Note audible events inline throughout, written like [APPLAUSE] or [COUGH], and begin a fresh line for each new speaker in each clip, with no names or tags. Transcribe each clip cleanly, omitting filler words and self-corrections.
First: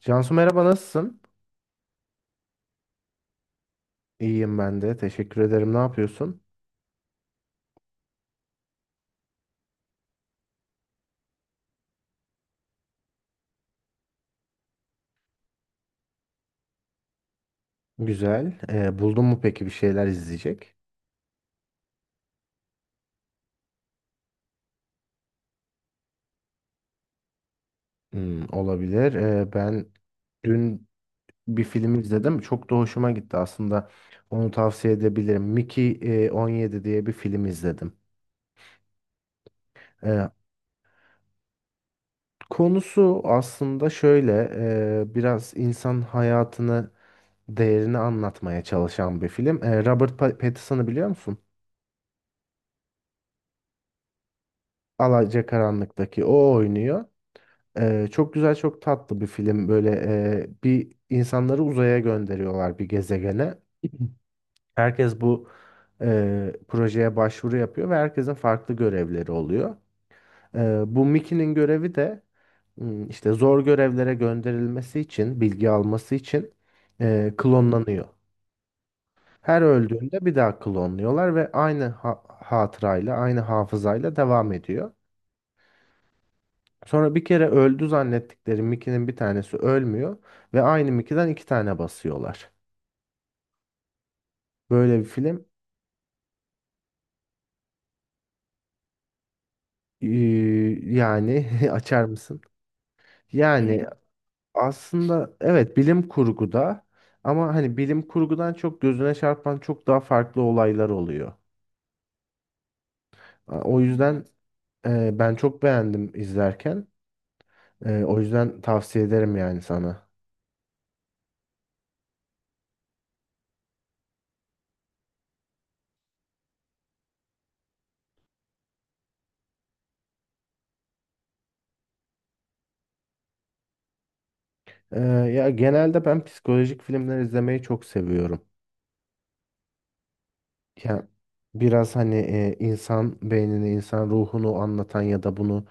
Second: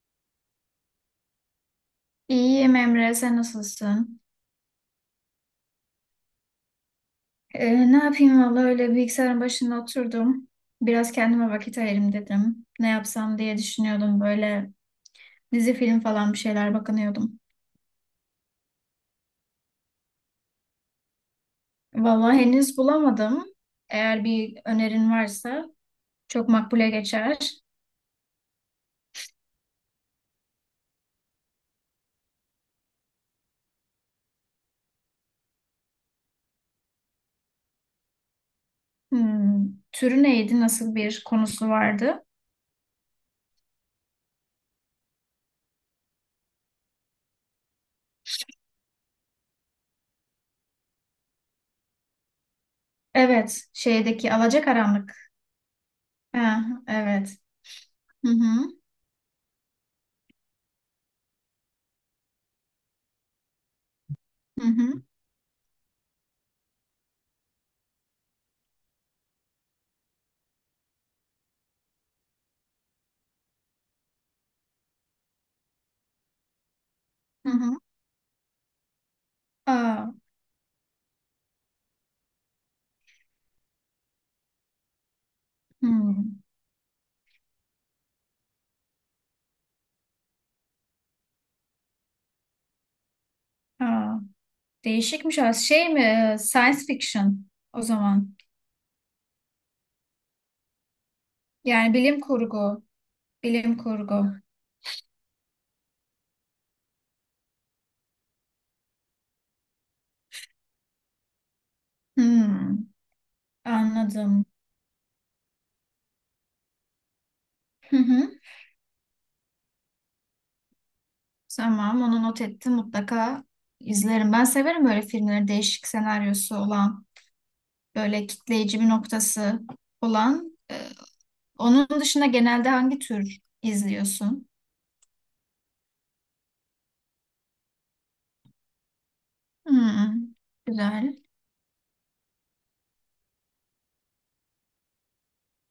Cansu merhaba nasılsın?
İyiyim Emre, sen nasılsın?
İyiyim ben de. Teşekkür ederim. Ne yapıyorsun?
Ne yapayım valla öyle bilgisayarın başında oturdum. Biraz kendime vakit ayırayım dedim. Ne yapsam diye düşünüyordum böyle dizi film falan bir şeyler bakınıyordum.
Güzel. Buldun mu peki bir şeyler izleyecek?
Valla henüz bulamadım. Eğer bir önerin varsa çok makbule geçer.
Hmm, olabilir. Ben dün bir film izledim. Çok da hoşuma gitti aslında. Onu tavsiye edebilirim. Mickey 17 diye bir film izledim.
Hmm, türü
Ee,
neydi? Nasıl bir konusu vardı?
konusu aslında şöyle. Biraz insan hayatını, değerini anlatmaya çalışan bir film. Robert Pattinson'ı biliyor musun?
Evet, şeydeki Alacakaranlık.
Alacakaranlık'taki o
Ha,
oynuyor.
evet. Hı
Çok güzel,
hı,
çok tatlı bir film. Böyle bir insanları uzaya gönderiyorlar bir gezegene.
hı hı,
Herkes bu projeye başvuru yapıyor ve herkesin farklı görevleri oluyor. Bu Mickey'nin görevi de, işte zor görevlere gönderilmesi için, bilgi alması için,
hı hı.
klonlanıyor. Her
Aa,
öldüğünde bir daha klonluyorlar ve aynı hatırayla, aynı hafızayla devam ediyor.
hı.
Sonra bir kere öldü zannettikleri Mickey'nin bir tanesi ölmüyor ve aynı Mickey'den iki tane basıyorlar.
Aa.
Böyle bir
Değişikmiş
film.
az şey mi? Science fiction o zaman.
ee, yani [LAUGHS]
Yani
açar
bilim
mısın?
kurgu. Bilim
Yani
kurgu.
aslında evet bilim kurguda ama hani bilim kurgudan çok gözüne çarpan çok daha farklı olaylar oluyor.
Hmm,
O yüzden,
anladım.
ben çok beğendim izlerken.
Hı
O
hı.
yüzden tavsiye ederim yani sana.
Tamam, onu not ettim, mutlaka izlerim. Ben severim böyle filmleri, değişik senaryosu olan, böyle kitleyici bir noktası olan. Onun dışında genelde hangi tür izliyorsun?
Ee, ya genelde ben psikolojik filmler izlemeyi çok seviyorum.
Hmm,
Ya
güzel.
biraz hani insan beynini, insan ruhunu anlatan ya da bunu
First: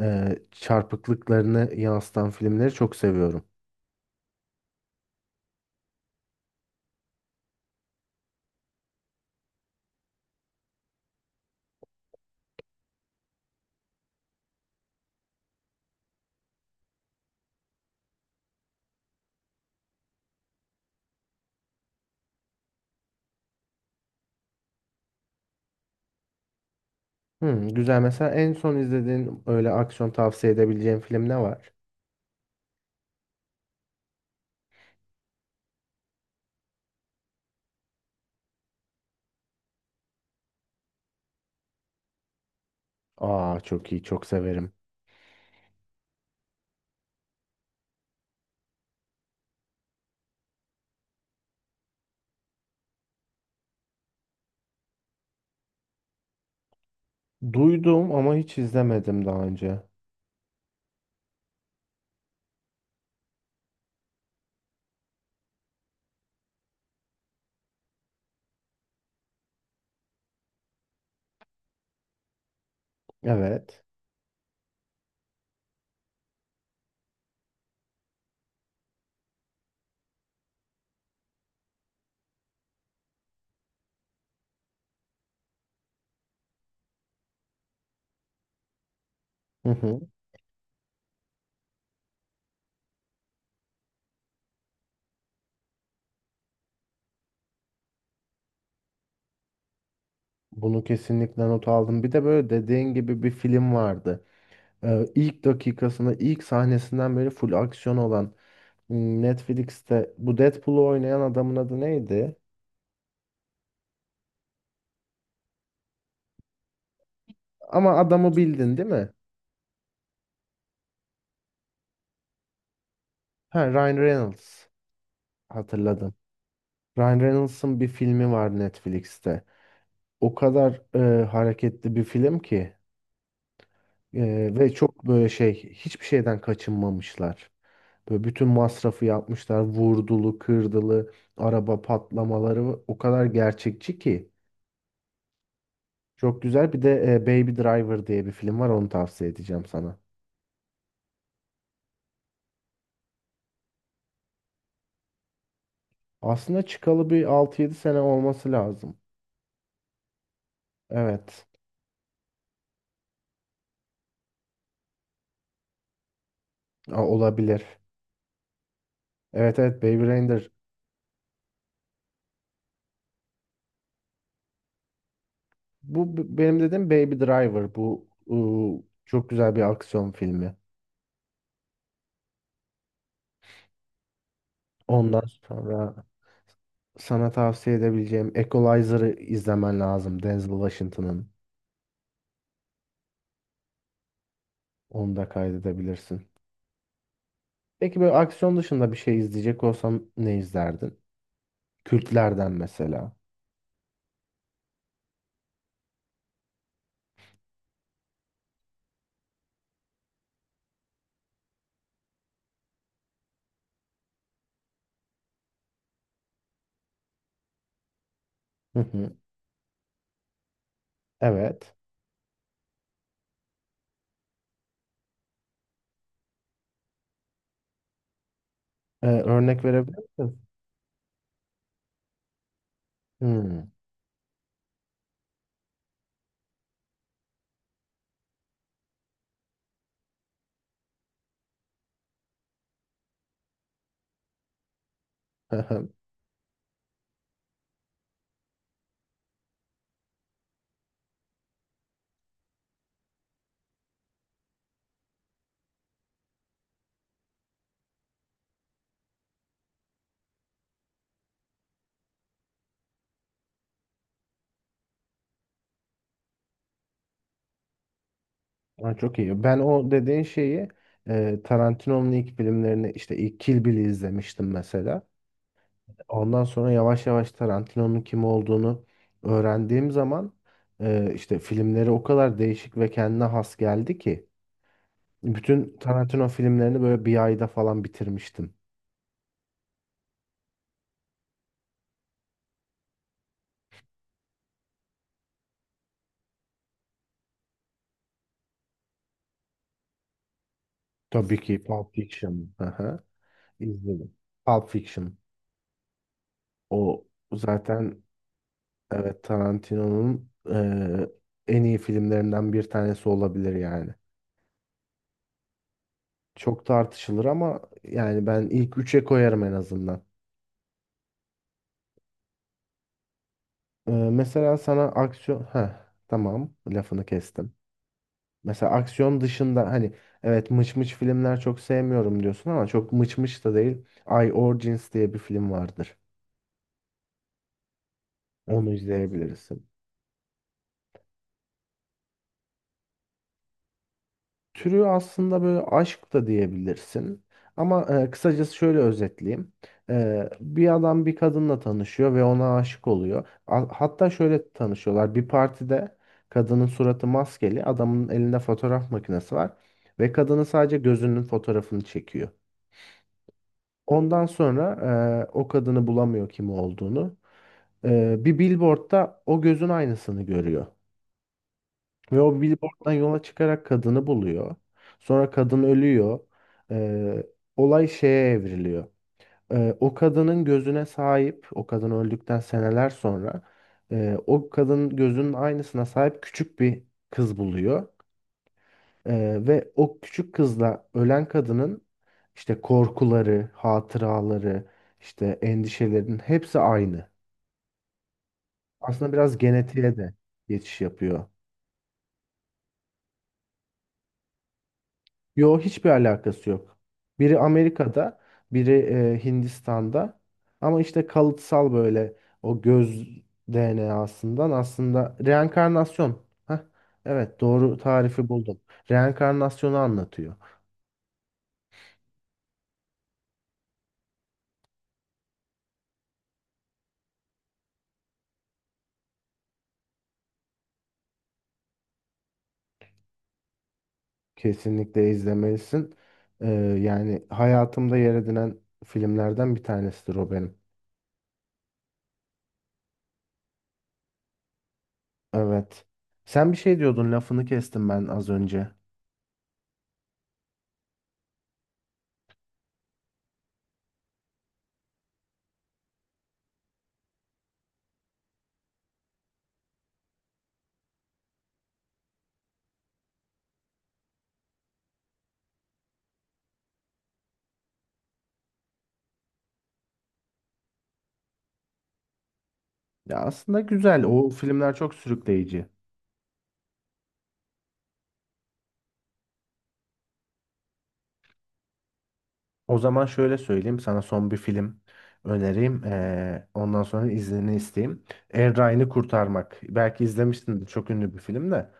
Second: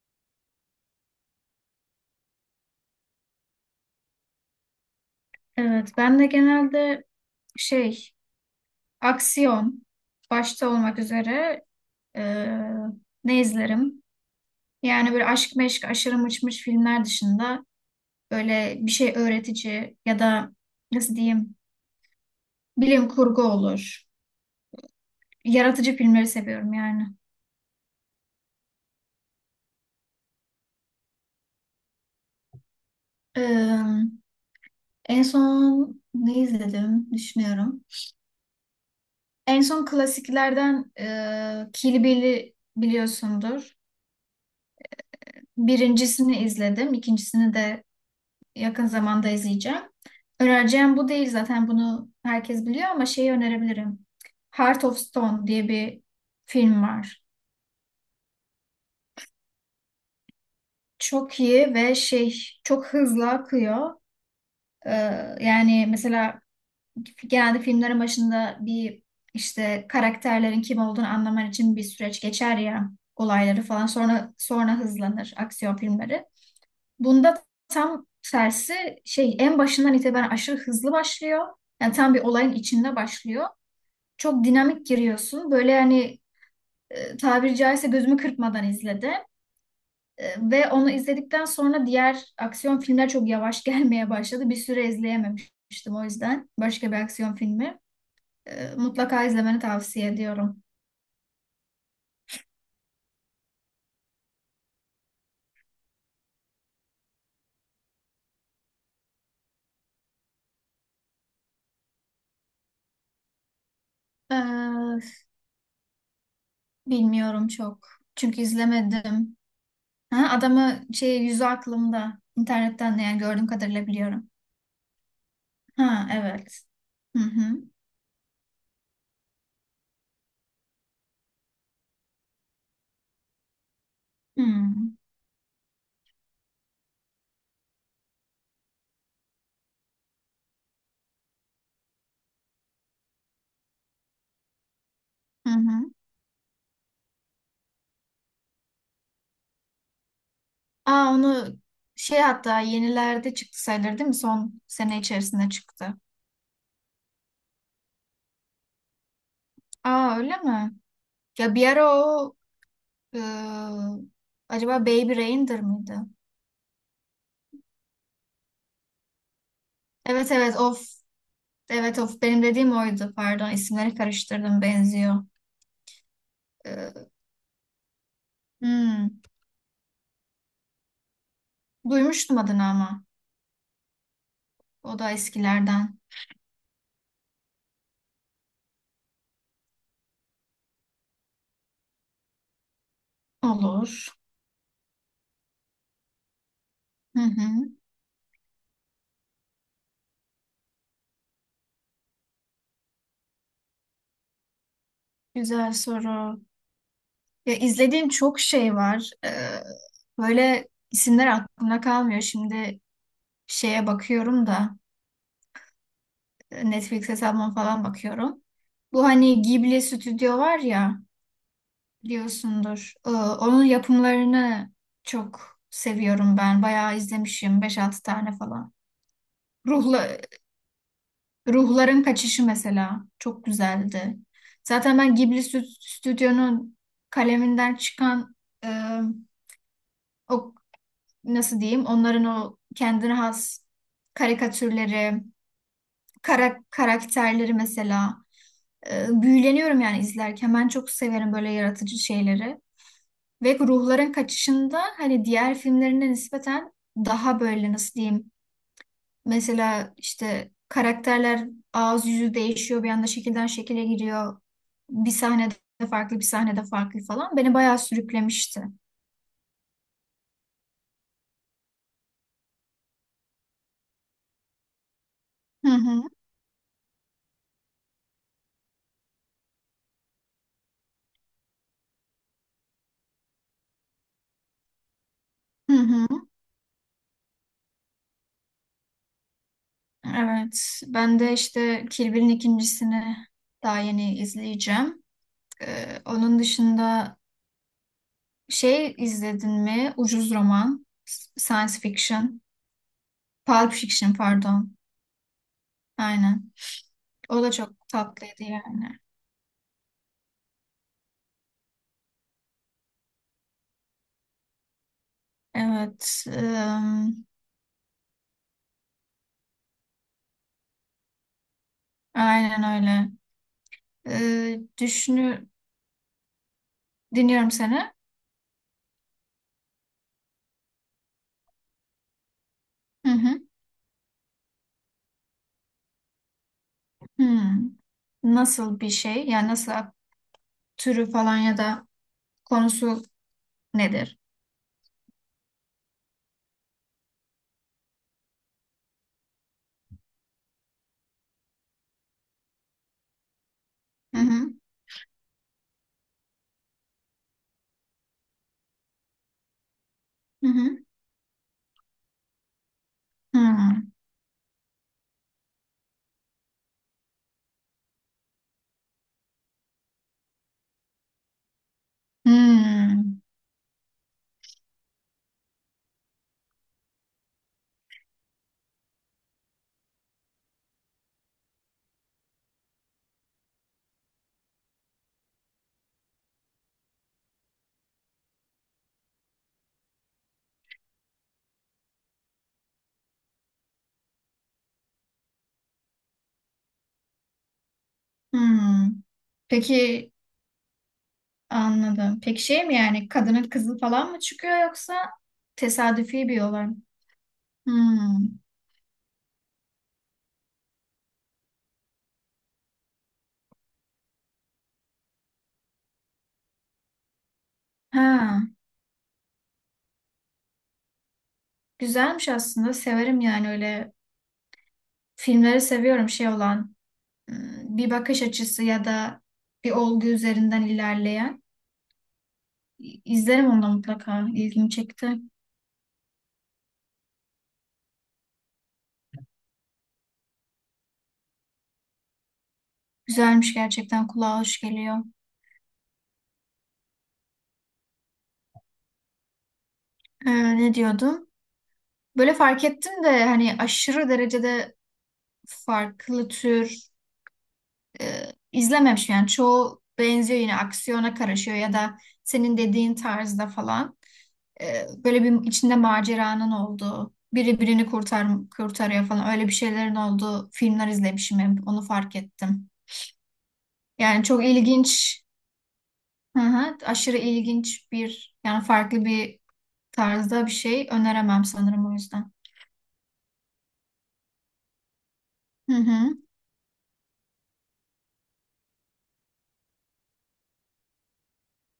çarpıklıklarını yansıtan filmleri çok seviyorum.
Evet, ben de genelde şey, aksiyon başta olmak üzere, Ee, ne izlerim? Yani böyle aşk meşk aşırı mıçmış filmler dışında, böyle bir şey öğretici ya da nasıl diyeyim, bilim kurgu olur. Yaratıcı filmleri seviyorum yani.
Hmm, güzel. Mesela en son izlediğin öyle aksiyon tavsiye edebileceğin film ne var?
Ee, En son ne izledim düşünüyorum. En son klasiklerden Kill Bill'i
Aa,
biliyorsundur.
çok iyi, çok severim.
Birincisini izledim, ikincisini de yakın zamanda izleyeceğim. Önereceğim bu değil zaten, bunu herkes biliyor, ama şeyi önerebilirim. Heart of Stone diye bir film var.
Duydum ama hiç izlemedim daha önce.
Çok iyi ve şey, çok hızlı akıyor. Ee, Yani mesela genelde filmlerin başında bir, işte karakterlerin kim olduğunu anlaman için bir süreç geçer ya olayları
Evet.
falan, sonra hızlanır aksiyon filmleri. Bunda tam tersi, şey, en başından itibaren aşırı hızlı başlıyor. Yani tam bir olayın içinde başlıyor. Çok dinamik giriyorsun. Böyle yani, tabiri caizse gözümü kırpmadan izledim.
Hı hı.
Ve onu izledikten sonra diğer aksiyon filmler çok yavaş [LAUGHS] gelmeye başladı. Bir süre izleyememiştim o yüzden. Başka bir aksiyon filmi. Mutlaka izlemeni tavsiye ediyorum.
Bunu kesinlikle not aldım. Bir de böyle dediğin gibi bir film vardı. E, ilk dakikasında, ilk sahnesinden beri full aksiyon olan, Netflix'te bu Deadpool'u oynayan adamın adı neydi?
E, Bilmiyorum çok.
Ama adamı
Çünkü
bildin değil mi?
izlemedim. Ha, adamı şey, yüzü aklımda. İnternetten yani, gördüğüm
Ha,
kadarıyla
Ryan
biliyorum.
Reynolds
Ha
hatırladım.
evet.
Ryan
Hı hı.
Reynolds'ın bir filmi var Netflix'te. O kadar hareketli bir film ki, ve
Hmm.
çok böyle şey hiçbir şeyden kaçınmamışlar. Böyle bütün masrafı yapmışlar. Vurdulu, kırdılı, araba patlamaları o kadar gerçekçi ki.
Hı hı.
Çok güzel. Bir de Baby Driver diye bir film var. Onu tavsiye edeceğim sana.
Aa, onu şey, hatta yenilerde çıktı sayılır değil mi? Son sene içerisinde çıktı.
Aslında çıkalı bir altı yedi sene olması lazım.
Aa öyle mi?
Evet.
Ya bir ara o, ıı, acaba Baby Reindeer mıydı?
Olabilir. Evet evet, Baby
Evet
Driver.
evet of. Evet of, benim dediğim oydu, pardon, isimleri karıştırdım, benziyor.
Bu benim dediğim
Ee,
Baby Driver. Bu
hmm.
çok güzel bir aksiyon filmi.
Duymuştum adını ama o da
Ondan sonra
eskilerden.
sana tavsiye edebileceğim Equalizer'ı izlemen lazım. Denzel Washington'ın.
Olur.
Onu da kaydedebilirsin.
Hı hı.
Peki böyle aksiyon dışında bir şey izleyecek olsam ne izlerdin? Kültlerden mesela.
Güzel soru. Ya izlediğim çok şey var. Böyle isimler aklımda kalmıyor. Şimdi şeye bakıyorum da, Netflix hesabıma falan bakıyorum.
Hı
Bu
hı.
hani Ghibli stüdyo var ya,
Evet.
biliyorsundur. Onun yapımlarını çok seviyorum ben. Bayağı izlemişim, beş altı tane falan.
Örnek verebilir
Ruhla,
misin?
Ruhların Kaçışı mesela çok
Hmm.
güzeldi. Zaten ben Ghibli stüdyonun kaleminden çıkan e, o, nasıl diyeyim, onların o kendine has karikatürleri,
[LAUGHS]
karakterleri mesela, büyüleniyorum yani izlerken. Ben çok severim böyle yaratıcı şeyleri. Ve ruhların kaçışında, hani diğer filmlerine nispeten daha böyle, nasıl diyeyim, mesela işte karakterler ağız yüzü değişiyor, bir anda şekilden şekile giriyor. Bir sahnede farklı, bir sahnede farklı falan. Beni bayağı sürüklemişti.
Aa, çok iyi. Ben o dediğin şeyi, Tarantino'nun ilk filmlerini işte ilk Kill Bill'i izlemiştim mesela.
Hı hı.
Ondan sonra yavaş yavaş Tarantino'nun kim olduğunu öğrendiğim zaman, işte filmleri o kadar değişik ve kendine has geldi ki
Hı
bütün
hı.
Tarantino filmlerini böyle bir ayda falan bitirmiştim.
Evet, ben de işte Kill Bill'in ikincisini daha yeni izleyeceğim. Onun dışında şey, izledin mi? Ucuz roman,
Tabii ki
science
Pulp
fiction,
Fiction. Aha,
pulp fiction,
izledim. Pulp
pardon.
Fiction.
Aynen.
O
O da çok
zaten.
tatlıydı yani.
Evet, Tarantino'nun en iyi filmlerinden bir tanesi olabilir yani.
Evet,
Çok tartışılır ama yani ben ilk üçe koyarım en azından.
aynen öyle.
Mesela
Ee,
sana aksiyon...
düşünü
Heh, tamam lafını
dinliyorum
kestim.
seni.
Mesela aksiyon dışında hani evet mıç mıç filmler çok sevmiyorum diyorsun ama çok
Hı
mıç
hı.
mıç da değil. I Origins diye bir film vardır.
Hmm.
Onu
Nasıl bir şey? Yani
izleyebiliriz.
nasıl, türü falan ya da konusu nedir?
Türü aslında böyle aşk da diyebilirsin. Ama kısacası şöyle özetleyeyim. Bir adam bir kadınla tanışıyor ve ona aşık oluyor. Hatta
Hı
şöyle
hı.
tanışıyorlar. Bir partide kadının suratı maskeli, adamın elinde fotoğraf makinesi var ve kadının
Hı
sadece
hı.
gözünün fotoğrafını çekiyor.
Hı.
Ondan sonra, o kadını bulamıyor kim olduğunu. Bir billboardda o gözün aynısını görüyor. Ve o billboarddan
Hmm,
yola çıkarak kadını buluyor. Sonra kadın ölüyor. Ee, olay şeye evriliyor. O kadının gözüne sahip, o kadın öldükten seneler sonra, o kadın gözünün aynısına sahip küçük bir kız buluyor. Ve o küçük kızla ölen kadının işte korkuları, hatıraları, işte endişelerinin hepsi aynı.
hmm.
Aslında biraz genetiğe
Peki
de geçiş yapıyor.
anladım. Peki şey mi yani, kadının kızı falan mı çıkıyor yoksa
Yo, hiçbir
tesadüfi bir
alakası
olay
yok.
mı?
Biri Amerika'da,
Hmm.
biri Hindistan'da. Ama işte kalıtsal böyle o göz DNA'sından aslında reenkarnasyon. Heh, evet doğru tarifi
Ha,
buldum. Reenkarnasyonu anlatıyor.
güzelmiş aslında. Severim yani öyle filmleri, seviyorum şey olan, hmm, bir bakış açısı ya da bir olgu üzerinden ilerleyen. İzlerim onu da mutlaka. İlgimi
Kesinlikle
çekti.
izlemelisin. Ee, yani hayatımda yer edinen filmlerden bir tanesidir o benim.
Güzelmiş gerçekten, kulağa hoş geliyor.
Evet. Sen bir şey diyordun, lafını kestim ben az önce.
Ne diyordum? Böyle fark ettim de, hani aşırı derecede farklı tür e, izlememiş, yani çoğu benziyor, yine aksiyona karışıyor ya da senin dediğin tarzda falan. Böyle bir içinde maceranın olduğu, biri birini kurtarıyor falan, öyle bir şeylerin olduğu filmler izlemişim, hep onu fark ettim.
Ya aslında güzel.
Yani
O
çok
filmler çok
ilginç,
sürükleyici.
hı hı, aşırı ilginç bir, yani farklı bir tarzda bir şey öneremem sanırım o yüzden.
O zaman şöyle söyleyeyim, sana son bir film
Hı
önereyim.
hı.
Ondan sonra iznini isteyeyim. Er Ryan'ı Kurtarmak. Belki izlemişsindir, çok ünlü bir film de.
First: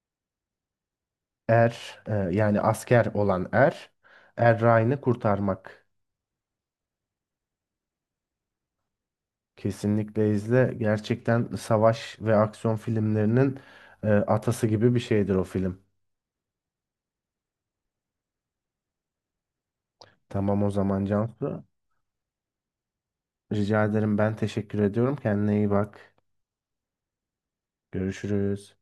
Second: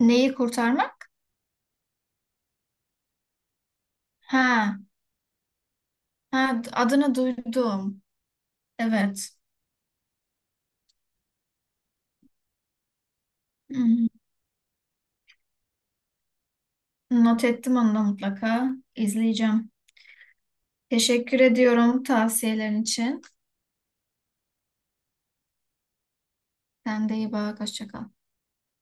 Neyi kurtarmak?
Er, yani asker olan Er. Er
Ha,
Ryan'ı Kurtarmak.
ha adını duydum. Evet.
Kesinlikle izle. Gerçekten savaş ve aksiyon filmlerinin atası gibi bir şeydir o film.
Not ettim onu da mutlaka. İzleyeceğim.
Tamam o zaman
Teşekkür
Cansu.
ediyorum tavsiyelerin için.
Rica ederim, ben teşekkür ediyorum. Kendine iyi bak.
Sen de iyi bak. Hoşça kal.
Görüşürüz.